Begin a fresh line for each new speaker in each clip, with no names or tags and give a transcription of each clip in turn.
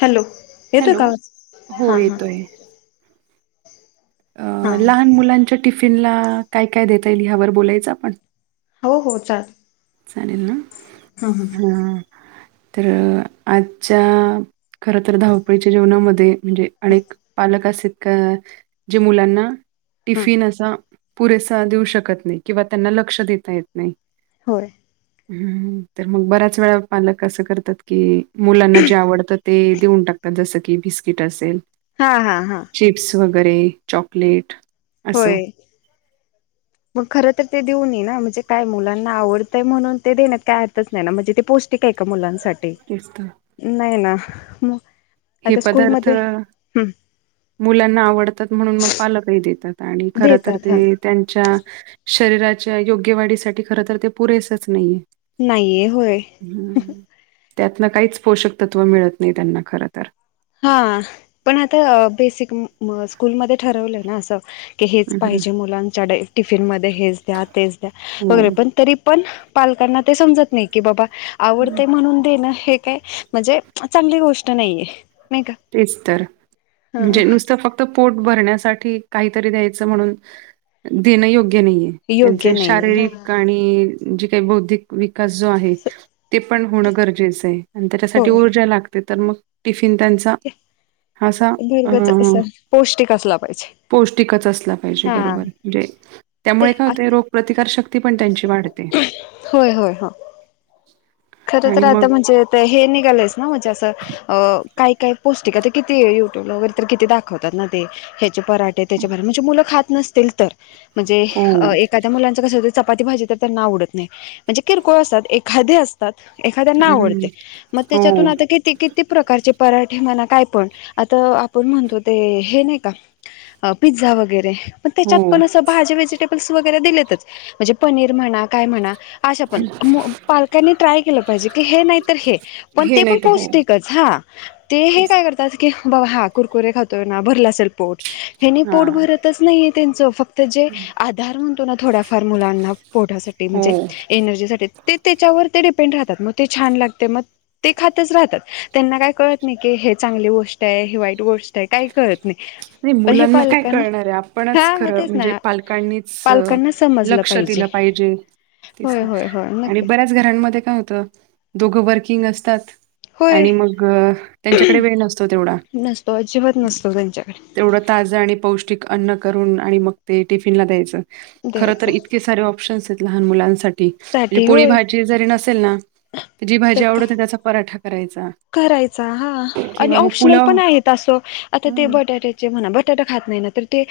Hello येतोय
hello.
का
हो
हां हां
येतोय. अ लहान मुलांच्या टिफिनला काय काय देता येईल ह्यावर बोलायचं आपण
हो हो चाल
चालेल ना हा तर आजच्या खर तर धावपळीच्या जेवणामध्ये म्हणजे
ह
अनेक पालक अस जे मुलांना
ह
टिफिन असा पुरेसा देऊ शकत नाही किंवा त्यांना लक्ष देता येत नाही
होय
ह् तर मग बऱ्याच वेळा पालक असं करतात की मुलांना जे आवडतात ते देऊन टाकतात जसं की बिस्किट असेल
हा हा हा
चिप्स वगैरे चॉकलेट असं.
होय मग खर तर ते देऊन ये ना म्हणजे काय मुलांना आवडतंय म्हणून ते देण्यात काय अर्थच नाही ना म्हणजे ते पौष्टिक आहे का मुलांसाठी
तेच तर.
नाही ना म
हे पदार्थ मुलांना आवडतात म्हणून मग पालकही देतात आणि खर तर
देतात हा
ते त्यांच्या शरीराच्या योग्य वाढीसाठी खर तर ते पुरेसच नाहीये
नाहीय हो
त्यातन काहीच पोषक तत्त्व मिळत नाही त्यांना खर तर
हा पण आता बेसिक स्कूलमध्ये ठरवलं ना अस की हेच
हं, हं.
पाहिजे मुलांच्या टिफिनमध्येध्ये हेच द्या तेच द्या वगैरे
हो.
पण तरी पण पालकांना ते समजत नाही की बाबा आवडते म्हणून देण हे काय म्हणजे चांगली गोष्ट नाहीये नाही का
तेच तर
हा
म्हणजे नुसतं फक्त ोट भरण्यासाठी काहीतरी द्याय म्हणूनण यो्य नाही
योग्य
त्यां
नाहीये हा
शारीरिक आणि जे काही बौधिक विकास जो आहे ते पण होणं गरजेचं आहे आणि त्याच्यासाठी
होय
ऊर्जा लागते तर मग टिफिन त्यां हाा अ
भरगच असं पौष्टिक असला पाहिजे
पौष्टिकच असला बरो
हा ते
त्यामुळे कायोग प्रतार ती पण त्यांची वाढते
होय होय हो खर
आणि
तर आता
मग
म्हणजे हे निघालंयस ना म्हणजे असं अ काय काय पौष्टिक तर किती युट्यूब ला वगैरे किती दाखवतात ना ते ण
हो.
खं चपाती भाजी तर नाव उडत नाही म्हणजे किरकोळ असतात एखादे असतात एखाद्याना
हं,
आवडते मग
हो,
त्याच्यातून आता किती किती प्रकारचे पराठे म्हना काय पण आता आपण म्हणतो ते हे नाही का पिझ्झा वगैरे पण
हो.
त्याच्यात पण असं भाजे व्हेजिटेबल्स वगैरे दिलेतच म्हणजे पनीर म्हणा काय म्हणा आशा पण पालकांनी ट्राय केलं पाहिजे की हे नाही तर हे पण
हे
ते
नाही
पण
तर हो.
पौष्टिकच हा ते हे
तेच
काय करतात की बाबा हा कुरकुरे खातोय ना भरला असेल पोट हेने पोट
हां.
भरतच नाहीये त्यांचं फक्त तर जे आधार म्हणतो ना थोड्याफार मुलांना पोढासाठी
हो.
म्हणजे एनर्जीसाठी ते त्याच्यावर डपेंड राात मग ते छान लागते मग ते खातच राहतात त्यांना काही कळत नाही हे चांगली गोष्ट आहे वाईट गोष्ट आहे काय करत नाही
नाही
पण हे
मुलांना काय
पालकांना
कळणार आहे
हा
आपणच
मग
खरं
तेच ना
म्हणजे पालकांनीच
पालकांना समजलं
लक्ष
पाहिजे
दिलं पाहिे
होय होय होय
आणि
नक्की
बऱ्याच घरांमध्ये काय हो दोघं वर्किंग असतात
होय
आणि मग त्यांच्याकडे वेळ नसतो तेवढा
नसतो अजिबात नसतो त्यांच्याकडे
तेवढा ताज आणि पौष्टिक अन्न करून आणि मग ते टिफीन ला द्यायचं खरतर
द्यायचा
इतके सारे ऑप्शन्स आहे लहान मुलांसाठी म्हणजे
साठी
पोळी
होय
भाजी जरी नसेल ना जी
तर
भाजी
का
आवडतते त्याचा पराठा करायचा
करायचा हा आणि
किंवा मग
ऑप्शनल
पुलाव
पण आहेत तसं आता ते
हम्म
बटाट्याचे म्हणा बटाटे खात नाही ते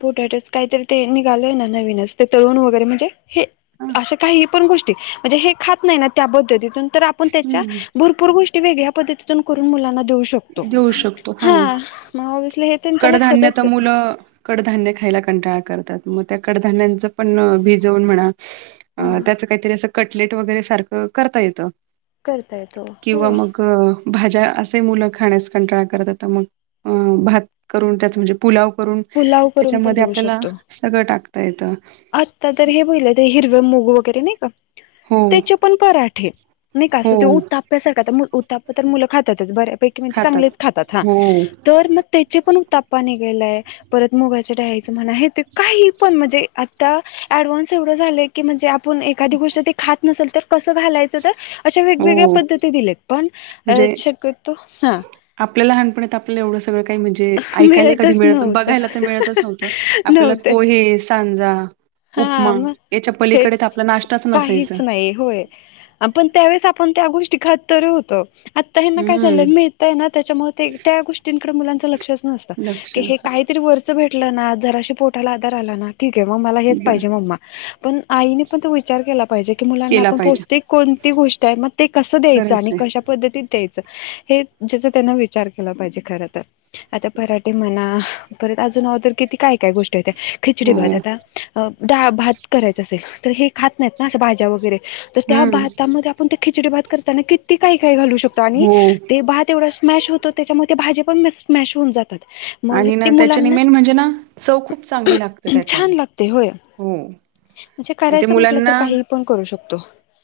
पोटट का ते निघाल ना नवीनच ते तळण वगैरे म्हणजे हे
हा
अशा काही पण गोष्टी म्हणजे हे खात नाही ना त्या पद्धतीतून तर आपण त्याच्या
हम्म
भरपूर गोष्टी वेगळ्या पद्धतीतून करून मुलांना देऊ शकतो
देऊ शकतो
हा त्यांच्या
कडधान्य
लक्षातच
तर
येत नाही
मुलं कडधान्य खायला कंटाळा करतात मग त्या कडधान्यांच पण भिजवून म्हणा
हा
त्याचं काहीतरी असं कटलेट वगैरे सारखं करता येतं
करता येतो
किंवा
होय
मग भाज्या असे मुलं खाण्यास कंटाळा करतता मग भात करून त्याच म्हणजे पुलाव करून
पुलाव करून पण
त्याच्यामध्ये
देऊ
आपल्याला
शकतो.
सगळं टाकता येतं हो,
त्या पण पराठे नाही का अस
हो,
ते त्यासारख उप तर मुलं खातातच बऱ्यापैकी म्हणजे चांगलेच खातात हा
हो,
तर मग त्याचे पण तापा निघेलाय परत मुगाच्या डहायचं म्हणा आहे ते काही पण म्हणजे ऍडव्हान्स एवढं झाले की म्हणजे आपण एखादी गोष्ट ते खात नसेल तर कसं घालायचं तर अशा वेगवेगळ्या
हो.
पद्धती दिल्यात पण अ
म्हणजे
शक्यतो हा
आपल्याला लहानपणीत आपल्याला एवढं सगळं काही म्हणजे ऐकायला कधी
मिळतच
मिळत बघ
नव्हतं
बघायला तर मिळत न्हवत आपल्याला
नव्हते
पोहे सांजा
हा
उपमा
मग
याच्या
हेच
पलीकडे तर आपला नाश्ताच नसायचा.
काहीच नाही होय पण त्यावेळेस आपण त्या गोष्टी खाततरी होतो आत्ता हे ना काय
हं,
चाललंय मिळय ना त्याच्यामुळे ते त्या गोष्टींकडे मुलांच लक्षच नसतं
लक्ष
की हे काहीतरी वरच भेट ना जरा पोटाला आार आला ना ठीके मग मला
बरं
हेचजे म पण आईने पण तो विचार केला पाहिजे की मुलांना
केला
आपण
पाहिजे.
पौष्टिक कोणती गोष्ट आहे मग ते कसं द्यायचं
खरंच
आणि
आहे.
कशा पद्धतीत द्यायचं हे ज्याचा त्यांन विचार केला पाहिजे खर तर आता पराठे म्हणा परत अजून ऑदर किती काय काय गोष्ट होेत खिचडी भात
हो.
आता ड भात करायच असेल तर हे खात नाहीत ना असं भाज्या वगैरे तर त्या
हं.
भातामध्ये आपण ते खिचडी भात करताना क त काही काही घालू शकतो आणि
हो.
ते भात तेवढा स्मॅश होतो त्याच्यामध्ये ते भाजी पण स्मॅश होऊन जात
आणि ना त्याच्याने मेन म्हणजे ना चव खूप चांगली लागते त्याच्याने,
छान लागते होय
हम्म.
म्हणजे करायचं म्हटलं तर काही पण करू शकतो.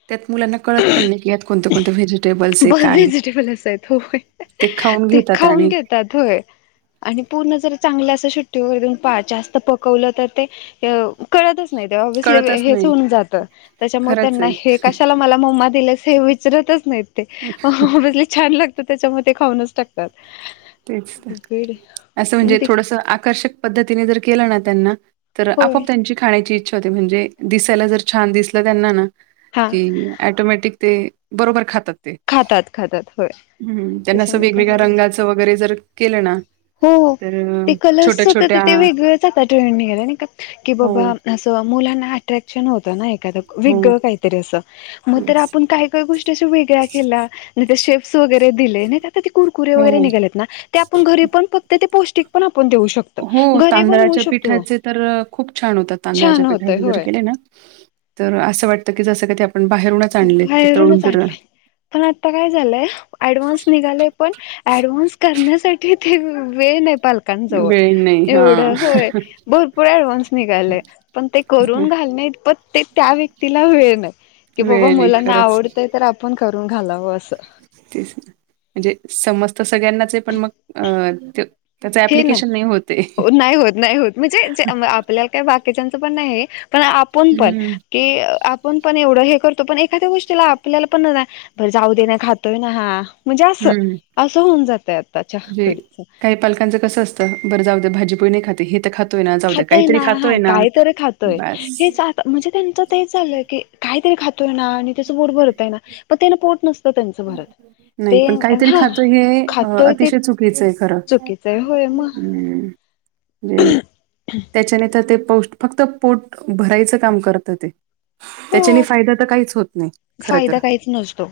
त्यात मुलांना कळत पण नाही कीत कोणते कोणते व्हेजिटेबल्स आहे
ब
काय
व्हेजिटेबल असं आहेत होय
ते खा
ते खाऊन घेतात होय. आणि पूर्ण जर चांगली असं सुट्टी वगैरे पाहा जास्त पकवलं तर ते करतच ज
कळतच नाही
त्यां
खरंच आहे
कशाला म हे विचरतच नाहीत तेजले छान लागत त्याच्यामध्ये खाऊनच टाकतात.
तेच तर
गुड
असं
मग
म्हणजे
ते
थोडस आकर्षक पद्धतीने जर केलं ना त्यांना तर
होय
आपोआप त्यांची खाण्याची इच्छा होते म्हणजे दिसायला जर छान दिसलं त्यांना ना
हा
कि ऍटोमॅटिक ते बरोबर खातात.
खातात खातात होय
हम्म त्यांना असं
त्याच्यामुळे काय
वेगवेगळ्या
होईल
रंगाच वगैरे जर केलं ना
हो
तर.
ते कलर्स
छोट्या
होत
छोट्या
ते वेगळ आता ट्रेंडने गेला नाही का की
हो
बाबा असं मुलांना, अट्रॅक्शन होत ना? वे
हो
काहीतरी असग
येस.
आपण का का गोष्टीश वेगळ्या केल्या. आणि, वगैरे दिलेत ना कुरकुेरे वैगरे
हो.
निघालेत ना आप घरी पण ते पौष्टण,
हो तांदळाच्या पिठाचे तर खूप छान होतात, तांदळाच्या
छान होतय
पिठाचे जर
होय
केले ना? तर असं वाटतं की जसं की,
बाहेरूनच आणलय. पण आता काय झालंय एडव्हान्स निघालाय पण एडव्हान्स करण्या साठी ते वेळ नाही. पालकांचा ओ
वेळ नाही
एवढ
हां.
होय भरपूर एडव्हान्स निघालय पण ते करून घालायचं, प त्या व्यक्ती वेळ नाही कि बाबा
वेळ नाही
मुलांना
खरंच
आवडतय आपण करू करून घालाव असं.
तेच म्हणजे समजत सगळ्यांनाच आहे पण मग अ ते, त्याचं
हे नाही
ॲप्लिकेशन होत आहे.
नाही होत नाही होत म्हणजे आपल्याला काय बाकीच्याच पण नाही, पण आपण पण
हं,
की आपण पण एवढं हे कर, ो पण एखाद्या गोष्टीला आपल्याला पणर जाऊ दे नाही खातोय ना हा, म्हणजे असं
हं.
असं होऊन जातय आताच्या पिढीच.
बरे जाऊ भाजी पोळी नाही खात हे खात
खाताय ना हा कायतरी खातोय
बास.
हेच म्हणजे त्यांच ते चालंय की कायतरी खात आणि त्याच पोट भरताय ना प त्या त्यांच भरत
नाही
ते
पण काहीतरी
हा
खातोय हे अ,
खातातोय ते
अतिशय चुकीचं आहे खरं.
चुकीचं आहे होय, म
म्हणे त्याच्याने तर ते प फक्त पोट भरायचं काम करत ते
हो
त्याच्याने फायदा तर काहीच होत नाही खर तर.
फायदा काहीच नसतो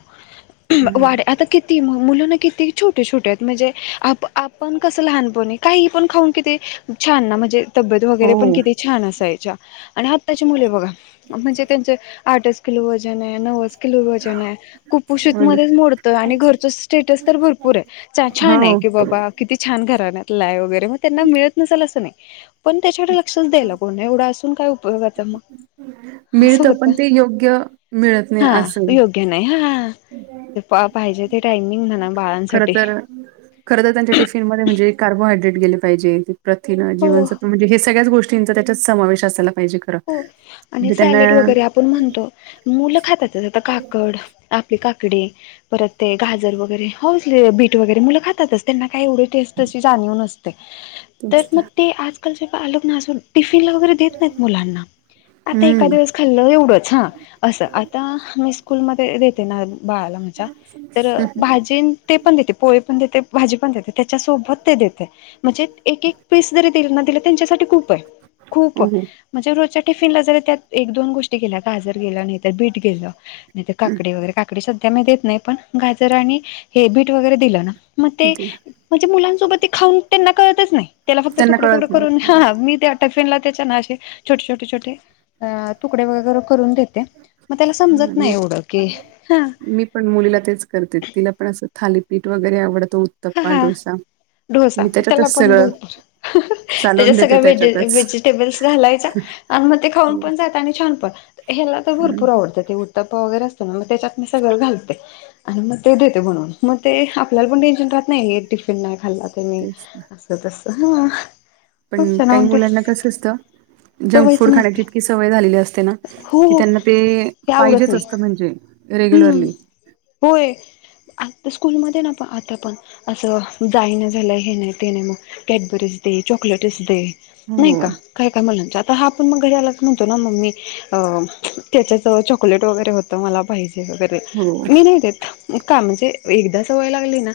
हं.
वाढ आता किती मुलाना किती, छोटे छोटे आहेत म्हणजे आप आपण कसं लहानपणी काही पण खाऊन कि छान ना म्हणजे, तब्येत
हो
वगैरे पण किती छान असायच्या आणि आत्ताची मुले बघा म्हणजे त्यांचे, आठच कलो वजन आहे. नऊच किलो वजन आहे. कुपोषित
हो ना.
मध्ये मोडतो, घर च स्टेटस तर भरपूर आहे. छान आहे
हो
कि बाबा किती छान घराण्यातलाय वगैरे मग त्यांना मिळत नसाल अस नाही. पण त्याच्यासाठी लक्षच द्याय कोण एवढा असून काय उपयोगता मग. असं
मिळत पण
होतं
ते योग्य, मिळत नाही
हा
असं.
योग्य नाही हा ते पाहिजे. ते टायमिंग म्हणा
खर
बाळांसाठी
तर खर तरर त्यांच्या टिफिन मध्ये म्हणजे कार्बोहायड्रेट गेले पाहिजे. प्रथिन
हो
जीवसत्व म्हणजे हे सगळ्याच गोष्टींचा त्यात समावेश असाला पाहिजे. खरं.
हो आणि
म्हणजे त्यांना
सॅलेड वगैरे आपण म्हणतो मुलं खातात आता काकड, आप काकडी परत ते गाजर वगैरे हो बीट वगैरे मुलं खातातच त्यांना, काय एवढी टेस्ट त्याची चांगली नसते. तर मग ते आजकाल चे पालक ना अजून वगैरे देत नाही मुलांना आता एका
हम्म.
दिवस खाल्लं एवढंच हा असं आता मी स्कूलमध्ये देते ना बाळाला भाजी ते पण द पोळी पण देते भाजी पण देते त्याच्यासोबत ते देते. म्हणजे एक एक पीस जरी दिलं त्यांच्यासाठी खूप आहे खूप
हो.
म्हणजे रोजच्या टिफिनला जरी त्यात एक दोन गोष्टी गेल्या गाजर गेलं नाही तर बीट गेलं नाही ते
हं.
काकडी वगैरे काकडी सध्या मी देत नाही पण गाजर आणि हे बीट वगैरे दिलं मग ते म्हणजे मुलांसोबत ते खाऊन त्यांना करळतच नाही त्याला फक्त
त्यांना
तुकड, तुकड
कळत नाही.
करून मी त्या टफिनला त्या असे छोटे, छोटे, छोटे तुकडे वगैरे करून देते. मग त्याला
ह
समजत
मी,
नाही एवढं की हा
मी पण मुलीला तेच करते तिला पण असं थालीपीठ वगैरे आवडतो उत्तप्पा डोसा
ढोसा
मी
त्याला
त्याच्यातच
पण
सगळं
भरपूर त्याच्या
चालवून देते
सगळ्या वहेज
त्याच्यातच
व्हेजिटेबल्स घालायचा आण म ते खाऊन पण जाता आणि छान पण ह्याला तर
हम्म,
भरपूर आवडतं ते उत्तप्प वगैरे असतं ना मग त्याच्यात मी सगळं घालते. आणि मग ते देते बनून मग ते आपल्याला पण टेन्शन राहत नाही टिफिन ना खल्ला तुम्ही
तेच ना
असं तस.
पण काही मुलांना कसं असतं. जंक
सवयच
फूड
नसते
खाण्याची इतकी सवय झालेली असते ना
हो
की
हो
त्यांना ते
हे आवडत
पाहिजेच
नाही
असत. म्हणजे
हम्म
रेग्युलरली.
होय आता स्कूलमध्ये ना पा आता पाहा असं जाई ना झालं हे नाही ते नाही मग कॅटबरीच चॉकलेट च दे नाही
हो
का काय काय मुलांच्या हा पण मग ह्यालाच म्हणतो ना मम्मी अ त्याच्या जवळ चॉकलेट वगैरे होतं मला पाहिजे, वगरे
हो
मी नाही देत का म्हणजे एकदा सवय लागली ना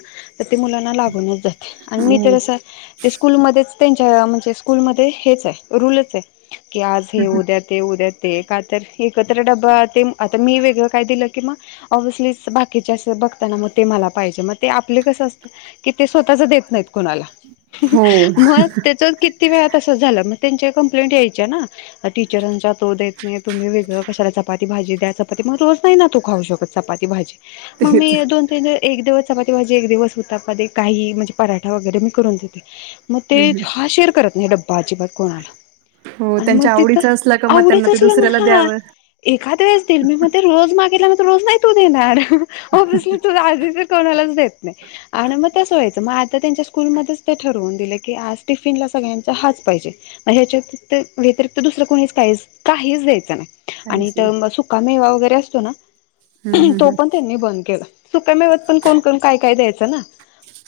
ते मुलांना लागूनच जाते आण मी तर
हो
असं ते स्कूलमध्येच त्यांच्या म्हणजे स्कूलमध्ये हेचे रूलचे की आज हे
हं, हं.
उद्या ते उद्या ते का तर एकत्र ड्बा ते आता मी वेगळं काय दिलं की मग ऑबेसली बाकी चे असे बघताना म ते मला पाहिजे ते आप कस असत की ते स्वत च देत नाही कोणाला
हो
म तेच किती वेळा तसच झाल त्यांच्या कंप्लेंट यायच्या ना टीचरांच्या तो देत नाही तुम्ही वेगळ कशाला चपाती भाज चपाती मग रोज नाही तो खऊ शकत चपाती भाजी मग
तेच
मी दोन तीन दिवस एक दिवस चपाती भाजी एक दिवस उत्तप्पा दे काही म्हणजे पराठा वगैरे मी करून देते मग ते
हम्म,
हा शेअर करत नाही डब्बा अजिबात कोणाला
हो
आणि मग
त्यांच्या
तिथ
आवडीचा असला का मग
आवडच
त्यांना ते
असलं ना
दुसऱ्याला
हा
द्यावं
एखाद वेळेस देईल मी मग ते रोज मागेला रोज नाही तो देनार ऑबेसली तो आजी चे कोणालाच देत नाही अन म तसं व्हायचं मग आता त्यांच्या स्कूलमध्येच ते ठरवून दिलं की आज टिफिनला सगळ्यांचा हाच पाहिजे म हेच्या व्यतिरिक्त व्यतिरिक्त दुसरं कोणीच काहीच काहीच दयचं नाही आणि
काहीच नाही
सुका मेवा वगैरे असतो ना
हम्म, हम्म,
तो
हम्म.
पण त्यांनी बंद केला. सुका मेव्यात पण कोण कोण काय काय द्यायचं ना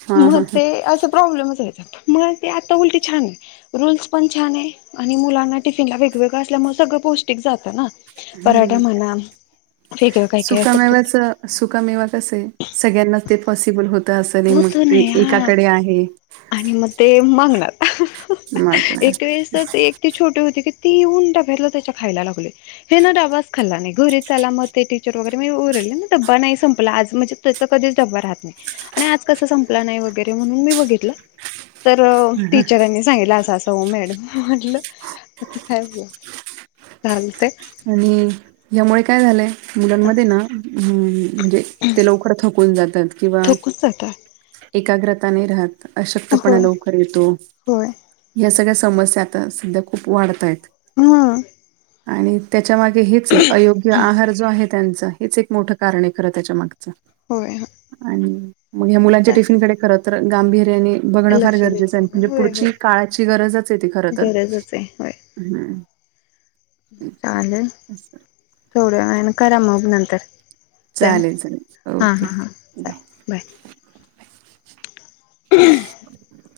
हा
मग
हा हा
ते असं प्रॉब्लेमच यायचा मग ते आता उलटी छाने रूल्स पण छाने आणि मुलांना टिफिनला वेगवेगळं असल्यामुळे सगळं पौष्टिक जात ना पराठा म्हणा वेगळ काही
सुका मेव्याच सुका मेवा कसंये सगळ्यांनाच ते पॉसिबल होतं असं मग
होत
ते
नाही हा
एकाकडे आहे
आणि म ते मागणार एक
मागणार
वेळेस त एक ती छोटी होती ती येऊन डब्यातले त्याचं खायला लागते. यांन डबाच खाल्ला नाही. घरी चला मग ते टीचर वगैरे ते ओरडले. नाही संपला आज म्हणजे त्याचा कधी डबा राहत नाही. आणि आज कस संपला नाही वगैरे म्हणून मी बघितलं. तर टीचरांनी सांगितला अस असं ओ मॅडम. म्हटलं आता काय ब चाललेय.
आणि यामुळे काय झालंय
हा
मुलांमध्ये ना, अम्म म्हणजे ते लवकर थकून जातात.
थकूस जातात.
एकाग्रताने राहत, अशक्तपणा लवकर येतो
होय
या सगळ्या समस्या आता सध्या खूप वाढतायेत.
ह.
आणि त्याच्यामागे हेचे अयोग्य आहार जो आहे त्यांचा हेच एक मोठं कारणे खरं त्याच्या माग.
होय
आणि मग ह्या मुलांच्या टिफिनकडे खर तर गांभीर् याणी बघणं फार
लक्ष दिलं
गरजेचं
पाहिजे
म्हणजे
होय
पुढची
होय
काळाची गरजचे ती खर तर.
गरजच आहे होय
हम्म.
चालेल
असं.
थोड्या वेळाने करा मग नंतर. ट
चालेल चालेल
हा
ओके
हां हां
बाय.
चालेल बाय. [inaudible]